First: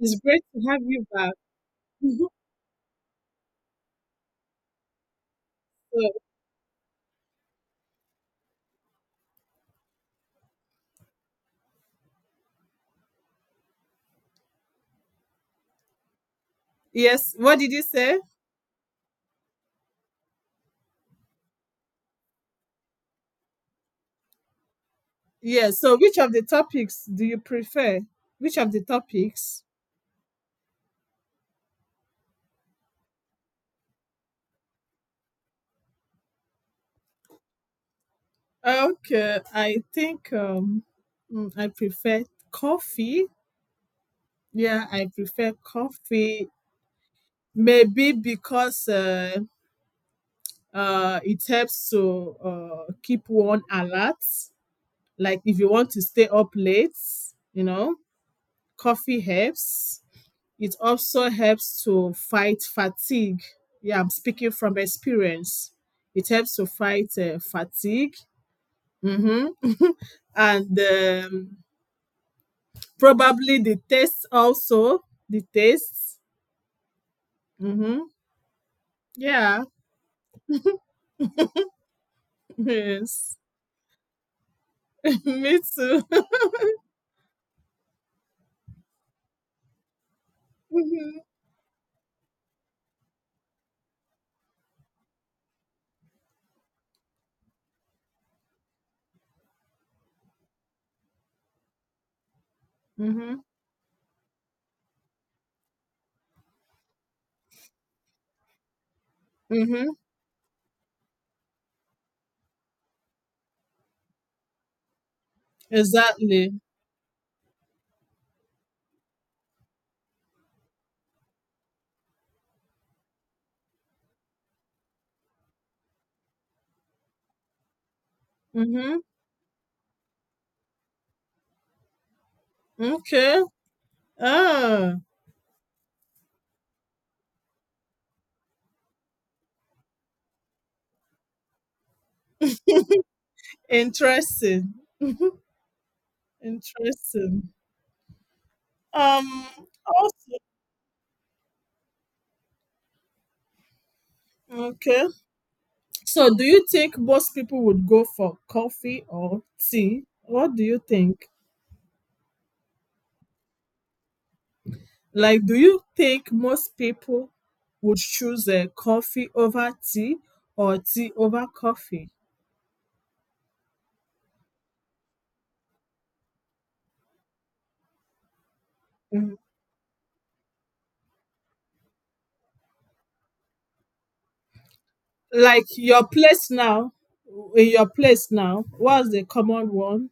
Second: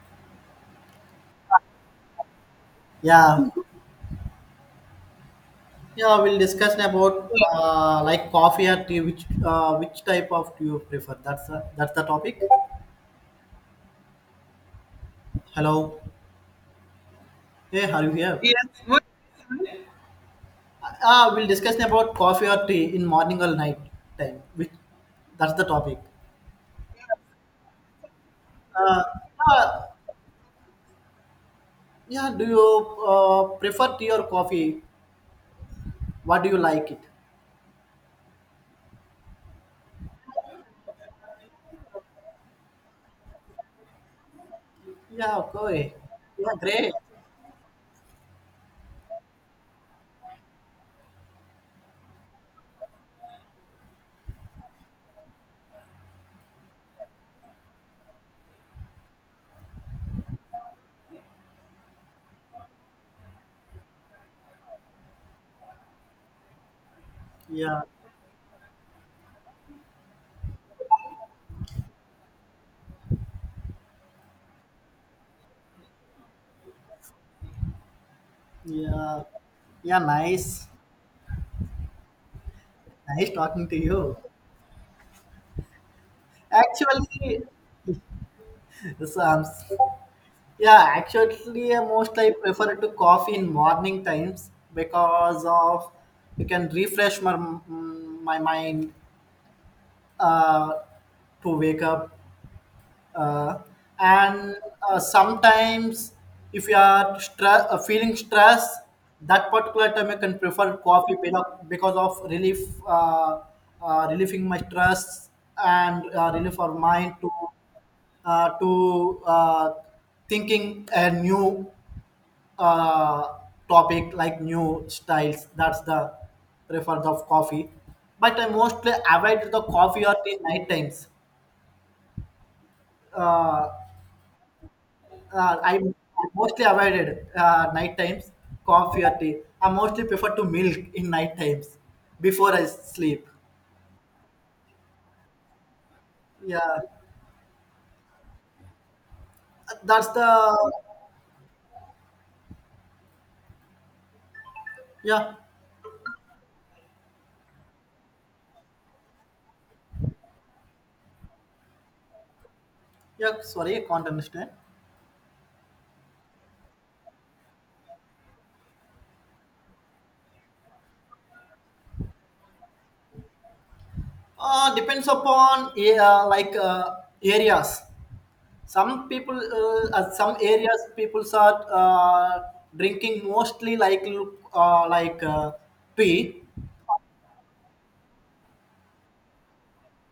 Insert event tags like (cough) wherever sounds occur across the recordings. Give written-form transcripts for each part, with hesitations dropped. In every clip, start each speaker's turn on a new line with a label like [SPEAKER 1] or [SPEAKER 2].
[SPEAKER 1] It's great to have you back. (laughs)
[SPEAKER 2] Yeah,
[SPEAKER 1] So,
[SPEAKER 2] yeah. We'll discuss about like coffee or tea. Which type of do you prefer? That's the topic. Hello.
[SPEAKER 1] yes, what did you
[SPEAKER 2] Hey, are you
[SPEAKER 1] say?
[SPEAKER 2] here? Ah, we'll discuss about coffee or tea in morning or night time. Which that's the
[SPEAKER 1] Yes, so
[SPEAKER 2] topic.
[SPEAKER 1] which of the topics do you prefer? Which of the
[SPEAKER 2] Uh,
[SPEAKER 1] topics?
[SPEAKER 2] uh, yeah. Do you prefer tea or coffee? What do you like it?
[SPEAKER 1] Okay, I think I prefer coffee. Yeah, I
[SPEAKER 2] Yeah.
[SPEAKER 1] prefer
[SPEAKER 2] Okay.
[SPEAKER 1] coffee.
[SPEAKER 2] Yeah. Great.
[SPEAKER 1] Maybe because it helps to keep one alert. Like if you want to stay up late, you know, coffee helps. It also helps to fight fatigue. Yeah, I'm speaking from experience. It helps to fight
[SPEAKER 2] Yeah.
[SPEAKER 1] fatigue. hmm And probably the taste also. The taste. hmm
[SPEAKER 2] Yeah.
[SPEAKER 1] Yeah. (laughs)
[SPEAKER 2] Yeah. Nice. Nice
[SPEAKER 1] Yes.
[SPEAKER 2] talking to you.
[SPEAKER 1] (laughs) Me too.
[SPEAKER 2] Actually. The Psalms. Yeah,
[SPEAKER 1] (laughs)
[SPEAKER 2] actually, most I prefer to coffee in morning times because of you can refresh my my mind uh, to wake up.
[SPEAKER 1] Mm-hmm.
[SPEAKER 2] Uh, and sometimes, if you are feeling stress, that
[SPEAKER 1] Mm-hmm.
[SPEAKER 2] particular time I can prefer coffee because of relief, uh, relieving my stress and relief
[SPEAKER 1] Exactly.
[SPEAKER 2] for mind to uh, to uh, thinking a new uh, topic like new styles. That's the preference of coffee. But I mostly
[SPEAKER 1] Mm-hmm.
[SPEAKER 2] avoid the coffee or tea night times.
[SPEAKER 1] Okay.
[SPEAKER 2] Uh,
[SPEAKER 1] Ah,
[SPEAKER 2] I mostly avoided night times coffee or tea. I mostly prefer to milk in night times before I sleep.
[SPEAKER 1] interesting.
[SPEAKER 2] Yeah,
[SPEAKER 1] Interesting. Um.
[SPEAKER 2] that's the
[SPEAKER 1] Also, okay.
[SPEAKER 2] yeah
[SPEAKER 1] So, do you think most people would go for coffee or tea? What do you think?
[SPEAKER 2] yeah. Sorry, I can't understand.
[SPEAKER 1] Like, do you think most people would choose a coffee over tea or tea over coffee?
[SPEAKER 2] Depends upon areas. Some people,
[SPEAKER 1] Mhm.
[SPEAKER 2] some areas, people are drinking mostly like look,
[SPEAKER 1] Like your
[SPEAKER 2] tea.
[SPEAKER 1] place now, in your place now, what's the common one?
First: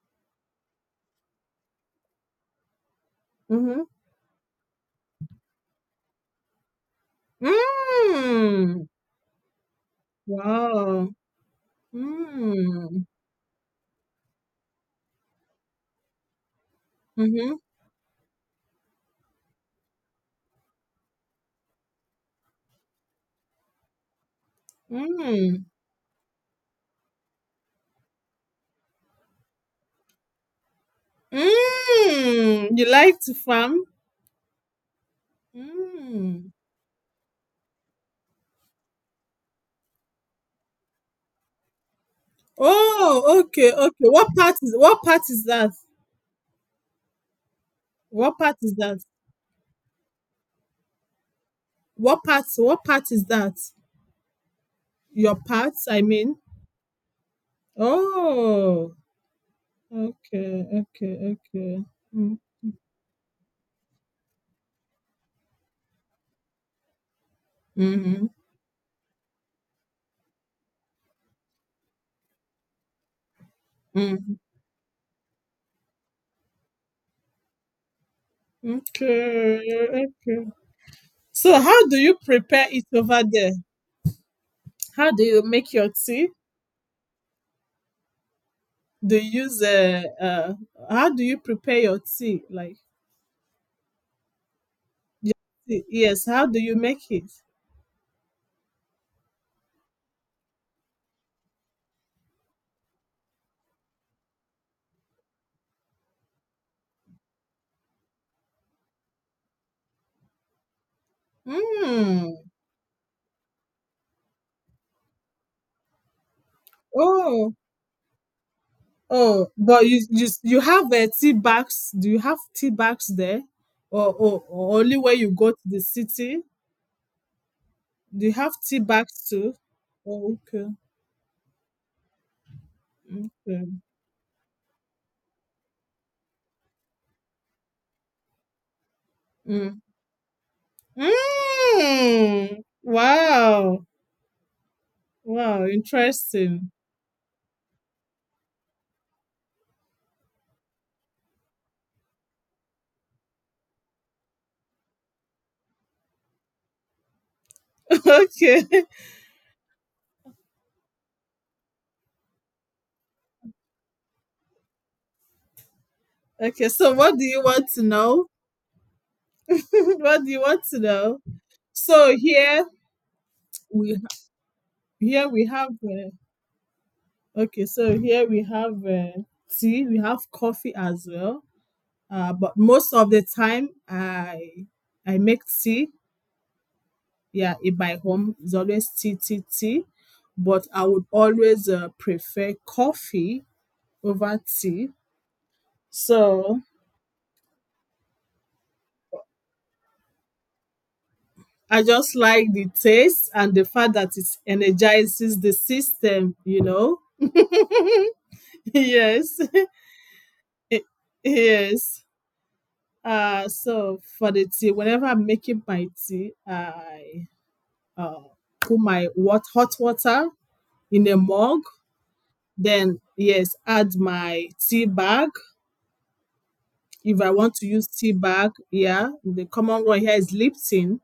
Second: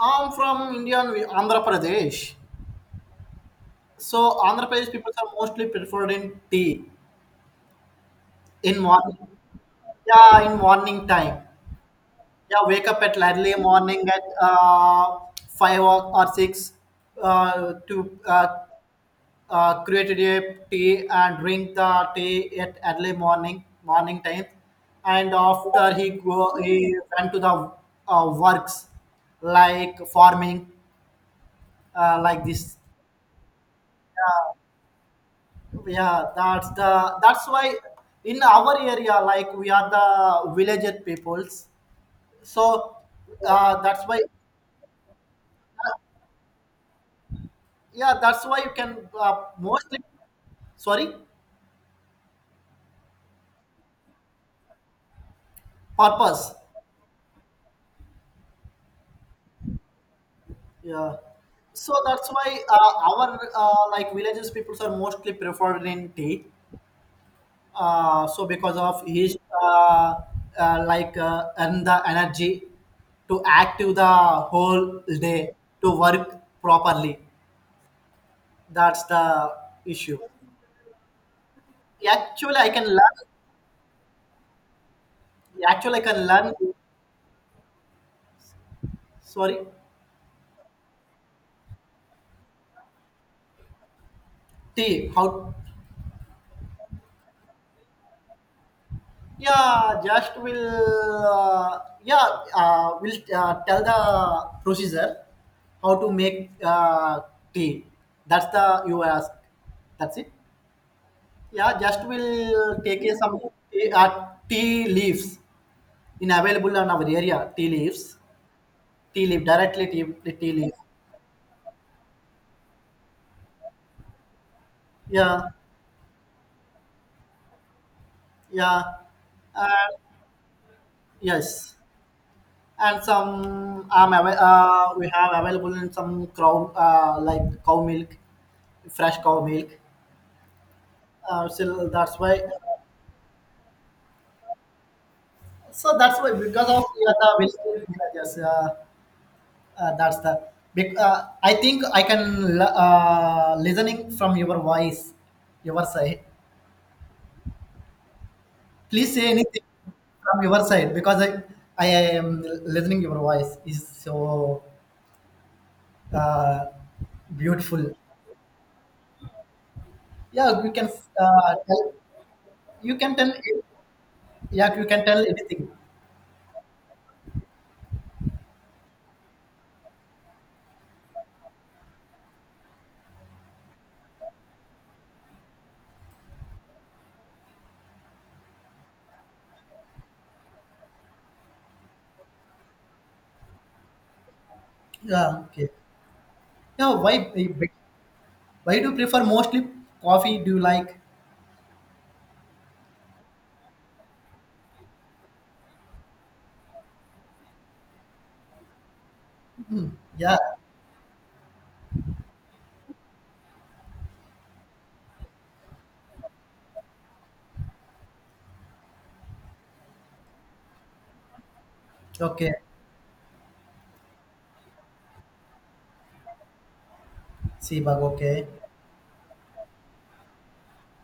[SPEAKER 2] I'm from India, and Andhra Pradesh.
[SPEAKER 1] Mm-hmm.
[SPEAKER 2] So Andhra Pradesh people are mostly preferred in tea in
[SPEAKER 1] Mm.
[SPEAKER 2] morning. Yeah, in morning
[SPEAKER 1] Wow.
[SPEAKER 2] time. Yeah, wake up
[SPEAKER 1] Mm.
[SPEAKER 2] at early morning at five or six
[SPEAKER 1] Mm-hmm.
[SPEAKER 2] to created a tea and drink the tea at early morning time and
[SPEAKER 1] Mm.
[SPEAKER 2] after he go he went to the works like farming like
[SPEAKER 1] Mm.
[SPEAKER 2] this.
[SPEAKER 1] You like to farm?
[SPEAKER 2] Uh, yeah
[SPEAKER 1] Mm.
[SPEAKER 2] that's why in our area like we are the villaged peoples, so
[SPEAKER 1] Oh, okay, okay.
[SPEAKER 2] that's why
[SPEAKER 1] What part is that?
[SPEAKER 2] yeah
[SPEAKER 1] What
[SPEAKER 2] that's
[SPEAKER 1] part
[SPEAKER 2] why you
[SPEAKER 1] is
[SPEAKER 2] can
[SPEAKER 1] that?
[SPEAKER 2] uh, mostly sorry
[SPEAKER 1] What part is that? Your part, I mean.
[SPEAKER 2] purpose.
[SPEAKER 1] Oh, okay, okay,
[SPEAKER 2] Yeah.
[SPEAKER 1] okay.
[SPEAKER 2] So that's
[SPEAKER 1] Mm,
[SPEAKER 2] why our like villages peoples are mostly preferred in tea.
[SPEAKER 1] Mhm.
[SPEAKER 2] So because of his and the energy to active the
[SPEAKER 1] Mm.
[SPEAKER 2] whole day to work properly. That's the
[SPEAKER 1] Okay,
[SPEAKER 2] issue.
[SPEAKER 1] okay. So how do you
[SPEAKER 2] Actually,
[SPEAKER 1] prepare
[SPEAKER 2] I
[SPEAKER 1] it
[SPEAKER 2] can
[SPEAKER 1] over
[SPEAKER 2] learn.
[SPEAKER 1] there? How do you make your
[SPEAKER 2] Actually, I can
[SPEAKER 1] tea?
[SPEAKER 2] learn.
[SPEAKER 1] Do you
[SPEAKER 2] Sorry,
[SPEAKER 1] use how do you prepare your tea? Like
[SPEAKER 2] tea.
[SPEAKER 1] your
[SPEAKER 2] How?
[SPEAKER 1] tea? Yes, how do you make it?
[SPEAKER 2] Yeah, just will uh, yeah will tell the procedure how to make tea. That's the you ask. That's it. Yeah, just
[SPEAKER 1] Mm.
[SPEAKER 2] will take a some tea, tea leaves in available on our area.
[SPEAKER 1] Oh,
[SPEAKER 2] Tea leaves, tea leaf
[SPEAKER 1] Oh, but
[SPEAKER 2] directly
[SPEAKER 1] you you
[SPEAKER 2] tea
[SPEAKER 1] you
[SPEAKER 2] leaf.
[SPEAKER 1] have tea bags? Do you have tea bags there, or, or only when you
[SPEAKER 2] Yeah,
[SPEAKER 1] go to the city? Do you have tea
[SPEAKER 2] yeah,
[SPEAKER 1] bags too? Oh, okay.
[SPEAKER 2] yes. And
[SPEAKER 1] Okay.
[SPEAKER 2] some we have available in some cow milk, fresh cow milk
[SPEAKER 1] Mm.
[SPEAKER 2] uh, so that's why
[SPEAKER 1] Mm. Wow. Wow.
[SPEAKER 2] so that's why because
[SPEAKER 1] Interesting.
[SPEAKER 2] of yeah, the visible images that's the I think I can listening from your voice your side.
[SPEAKER 1] (laughs) Okay.
[SPEAKER 2] Please say anything from your side because I am listening your voice is so uh,
[SPEAKER 1] Okay. So, what do you want to
[SPEAKER 2] beautiful.
[SPEAKER 1] know? (laughs) What do you want
[SPEAKER 2] Yeah, you
[SPEAKER 1] to
[SPEAKER 2] can
[SPEAKER 1] know?
[SPEAKER 2] tell,
[SPEAKER 1] So
[SPEAKER 2] you can tell,
[SPEAKER 1] we
[SPEAKER 2] yeah you can tell
[SPEAKER 1] here we
[SPEAKER 2] anything.
[SPEAKER 1] have. Okay. So here we have tea. We have coffee as well. But most of the time, I make tea. Yeah, in my home, it's always tea, tea, tea. But I would always prefer coffee over tea.
[SPEAKER 2] Yeah, okay.
[SPEAKER 1] So
[SPEAKER 2] Yeah, why do you prefer mostly coffee, do you like?
[SPEAKER 1] I just like the taste and the fact that it energizes the system. You know. (laughs) Yes.
[SPEAKER 2] Yeah.
[SPEAKER 1] (laughs) yes. So for the tea, whenever I'm making my tea, I put my hot water in a mug.
[SPEAKER 2] Okay.
[SPEAKER 1] Then yes, add my tea bag. If I want to use
[SPEAKER 2] Seabug.
[SPEAKER 1] tea
[SPEAKER 2] Okay.
[SPEAKER 1] bag, yeah. The common one here is Lipton.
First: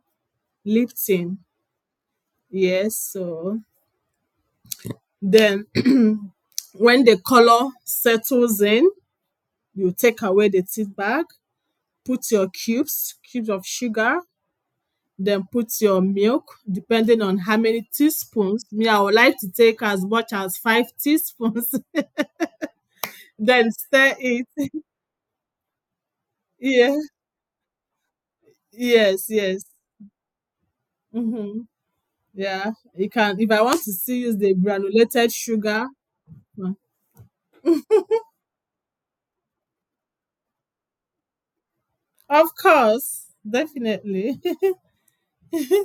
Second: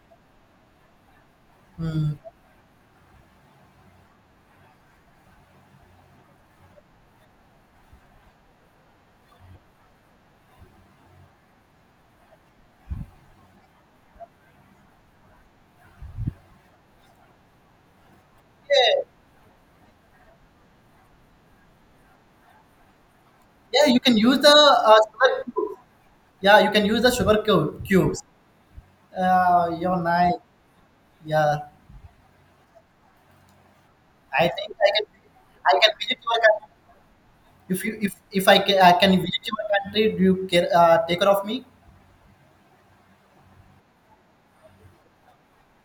[SPEAKER 1] Lipton.
[SPEAKER 2] Mm.
[SPEAKER 1] Yes. So then (clears throat) when the color settles in, you take away the tea bag, put your cubes, cubes of sugar, then put your milk, depending on how many teaspoons. Me, I
[SPEAKER 2] Yeah.
[SPEAKER 1] would like to take as much as 5 teaspoons, (laughs) then
[SPEAKER 2] Yeah. You
[SPEAKER 1] stir
[SPEAKER 2] can use
[SPEAKER 1] it.
[SPEAKER 2] the
[SPEAKER 1] (laughs)
[SPEAKER 2] sugar cubes. Yeah. You can
[SPEAKER 1] Yeah.
[SPEAKER 2] use the cubes.
[SPEAKER 1] Yes, yes.
[SPEAKER 2] You're nice. Yeah.
[SPEAKER 1] Mhm. Yeah, you can. If I want to still use
[SPEAKER 2] I
[SPEAKER 1] the
[SPEAKER 2] think I can.
[SPEAKER 1] granulated
[SPEAKER 2] I
[SPEAKER 1] sugar,
[SPEAKER 2] can visit your country.
[SPEAKER 1] mm,
[SPEAKER 2] If you if I can I can visit your country, do you care? Take care of me.
[SPEAKER 1] of course, definitely.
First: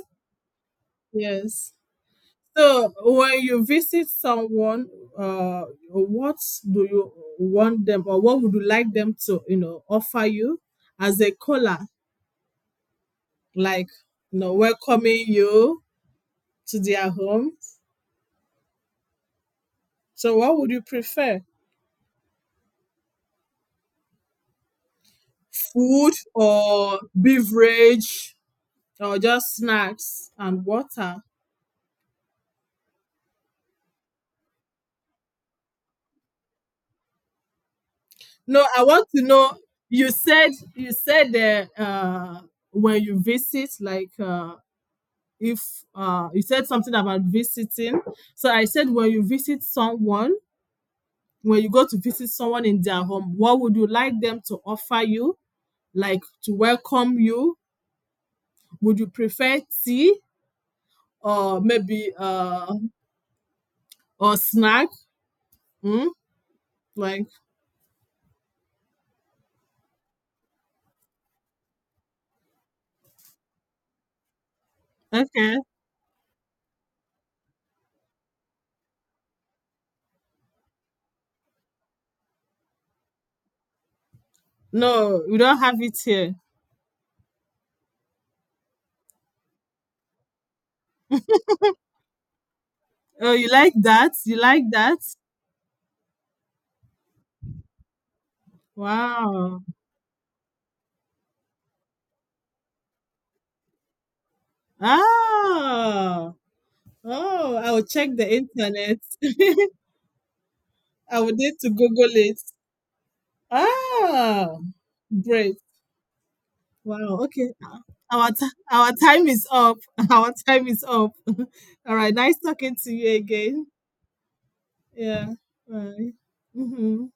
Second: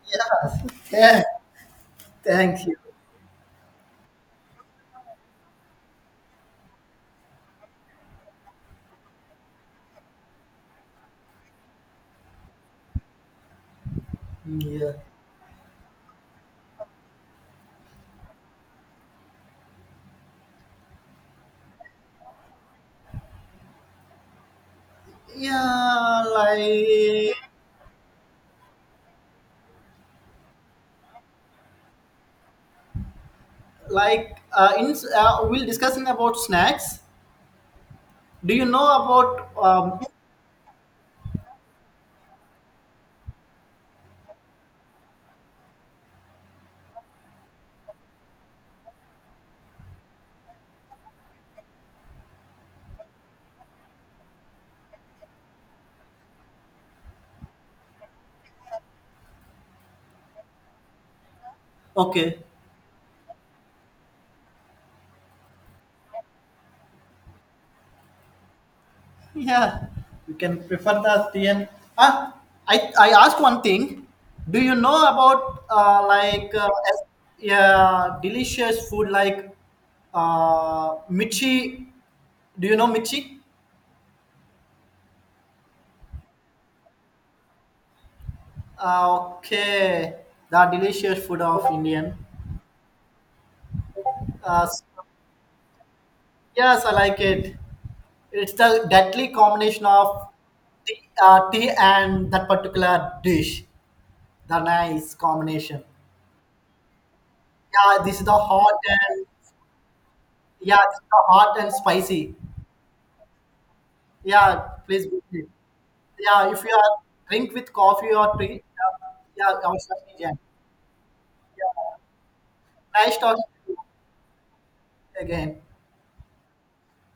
[SPEAKER 2] Yeah.
[SPEAKER 1] (laughs)
[SPEAKER 2] (laughs) Yeah.
[SPEAKER 1] yes.
[SPEAKER 2] Thank you.
[SPEAKER 1] So when you visit someone, uh, what do you want them, or what would you like them to, you know, offer you as a caller, like, you know,
[SPEAKER 2] Yeah.
[SPEAKER 1] welcoming you to their home? So what would you prefer, food
[SPEAKER 2] Yeah.
[SPEAKER 1] or beverage, or just snacks and water?
[SPEAKER 2] Like in we'll discussing about snacks. Do you
[SPEAKER 1] No, I
[SPEAKER 2] know
[SPEAKER 1] want to
[SPEAKER 2] about
[SPEAKER 1] know.
[SPEAKER 2] um?
[SPEAKER 1] You said you said that when you visit, like if you said something about visiting. So I said when you visit someone, when you go to visit someone in their home, what would you like them to offer you, like to welcome you? Would you prefer tea or maybe
[SPEAKER 2] Okay.
[SPEAKER 1] or snack? Hmm. Like
[SPEAKER 2] Yeah, you can prefer the TN. Ah, I asked one thing. Do you know
[SPEAKER 1] okay,
[SPEAKER 2] about yeah delicious food like Michi? Do you know Michi?
[SPEAKER 1] no, we don't have it here.
[SPEAKER 2] Okay, the delicious food of Indian.
[SPEAKER 1] Oh, you like that? You like
[SPEAKER 2] Uh, s-
[SPEAKER 1] that?
[SPEAKER 2] yes, I like it. It's the deadly
[SPEAKER 1] Wow.
[SPEAKER 2] combination of tea and that particular dish. The nice combination.
[SPEAKER 1] Ah, oh, I will
[SPEAKER 2] Yeah,
[SPEAKER 1] check
[SPEAKER 2] this is
[SPEAKER 1] the
[SPEAKER 2] the hot
[SPEAKER 1] internet.
[SPEAKER 2] and
[SPEAKER 1] (laughs)
[SPEAKER 2] yeah, it's
[SPEAKER 1] I would need
[SPEAKER 2] hot
[SPEAKER 1] to
[SPEAKER 2] and
[SPEAKER 1] Google
[SPEAKER 2] spicy.
[SPEAKER 1] it.
[SPEAKER 2] Yeah,
[SPEAKER 1] Ah,
[SPEAKER 2] please, be free.
[SPEAKER 1] great.
[SPEAKER 2] Yeah, if you are
[SPEAKER 1] Wow. Okay.
[SPEAKER 2] drink with coffee
[SPEAKER 1] Our
[SPEAKER 2] or tea.
[SPEAKER 1] our time is
[SPEAKER 2] Yeah,
[SPEAKER 1] up.
[SPEAKER 2] or
[SPEAKER 1] (laughs)
[SPEAKER 2] something,
[SPEAKER 1] Our
[SPEAKER 2] yeah.
[SPEAKER 1] time is up. (laughs) All right. Nice talking to you
[SPEAKER 2] Nice talking
[SPEAKER 1] again.
[SPEAKER 2] to you
[SPEAKER 1] Yeah.
[SPEAKER 2] again.
[SPEAKER 1] Bye. Hmm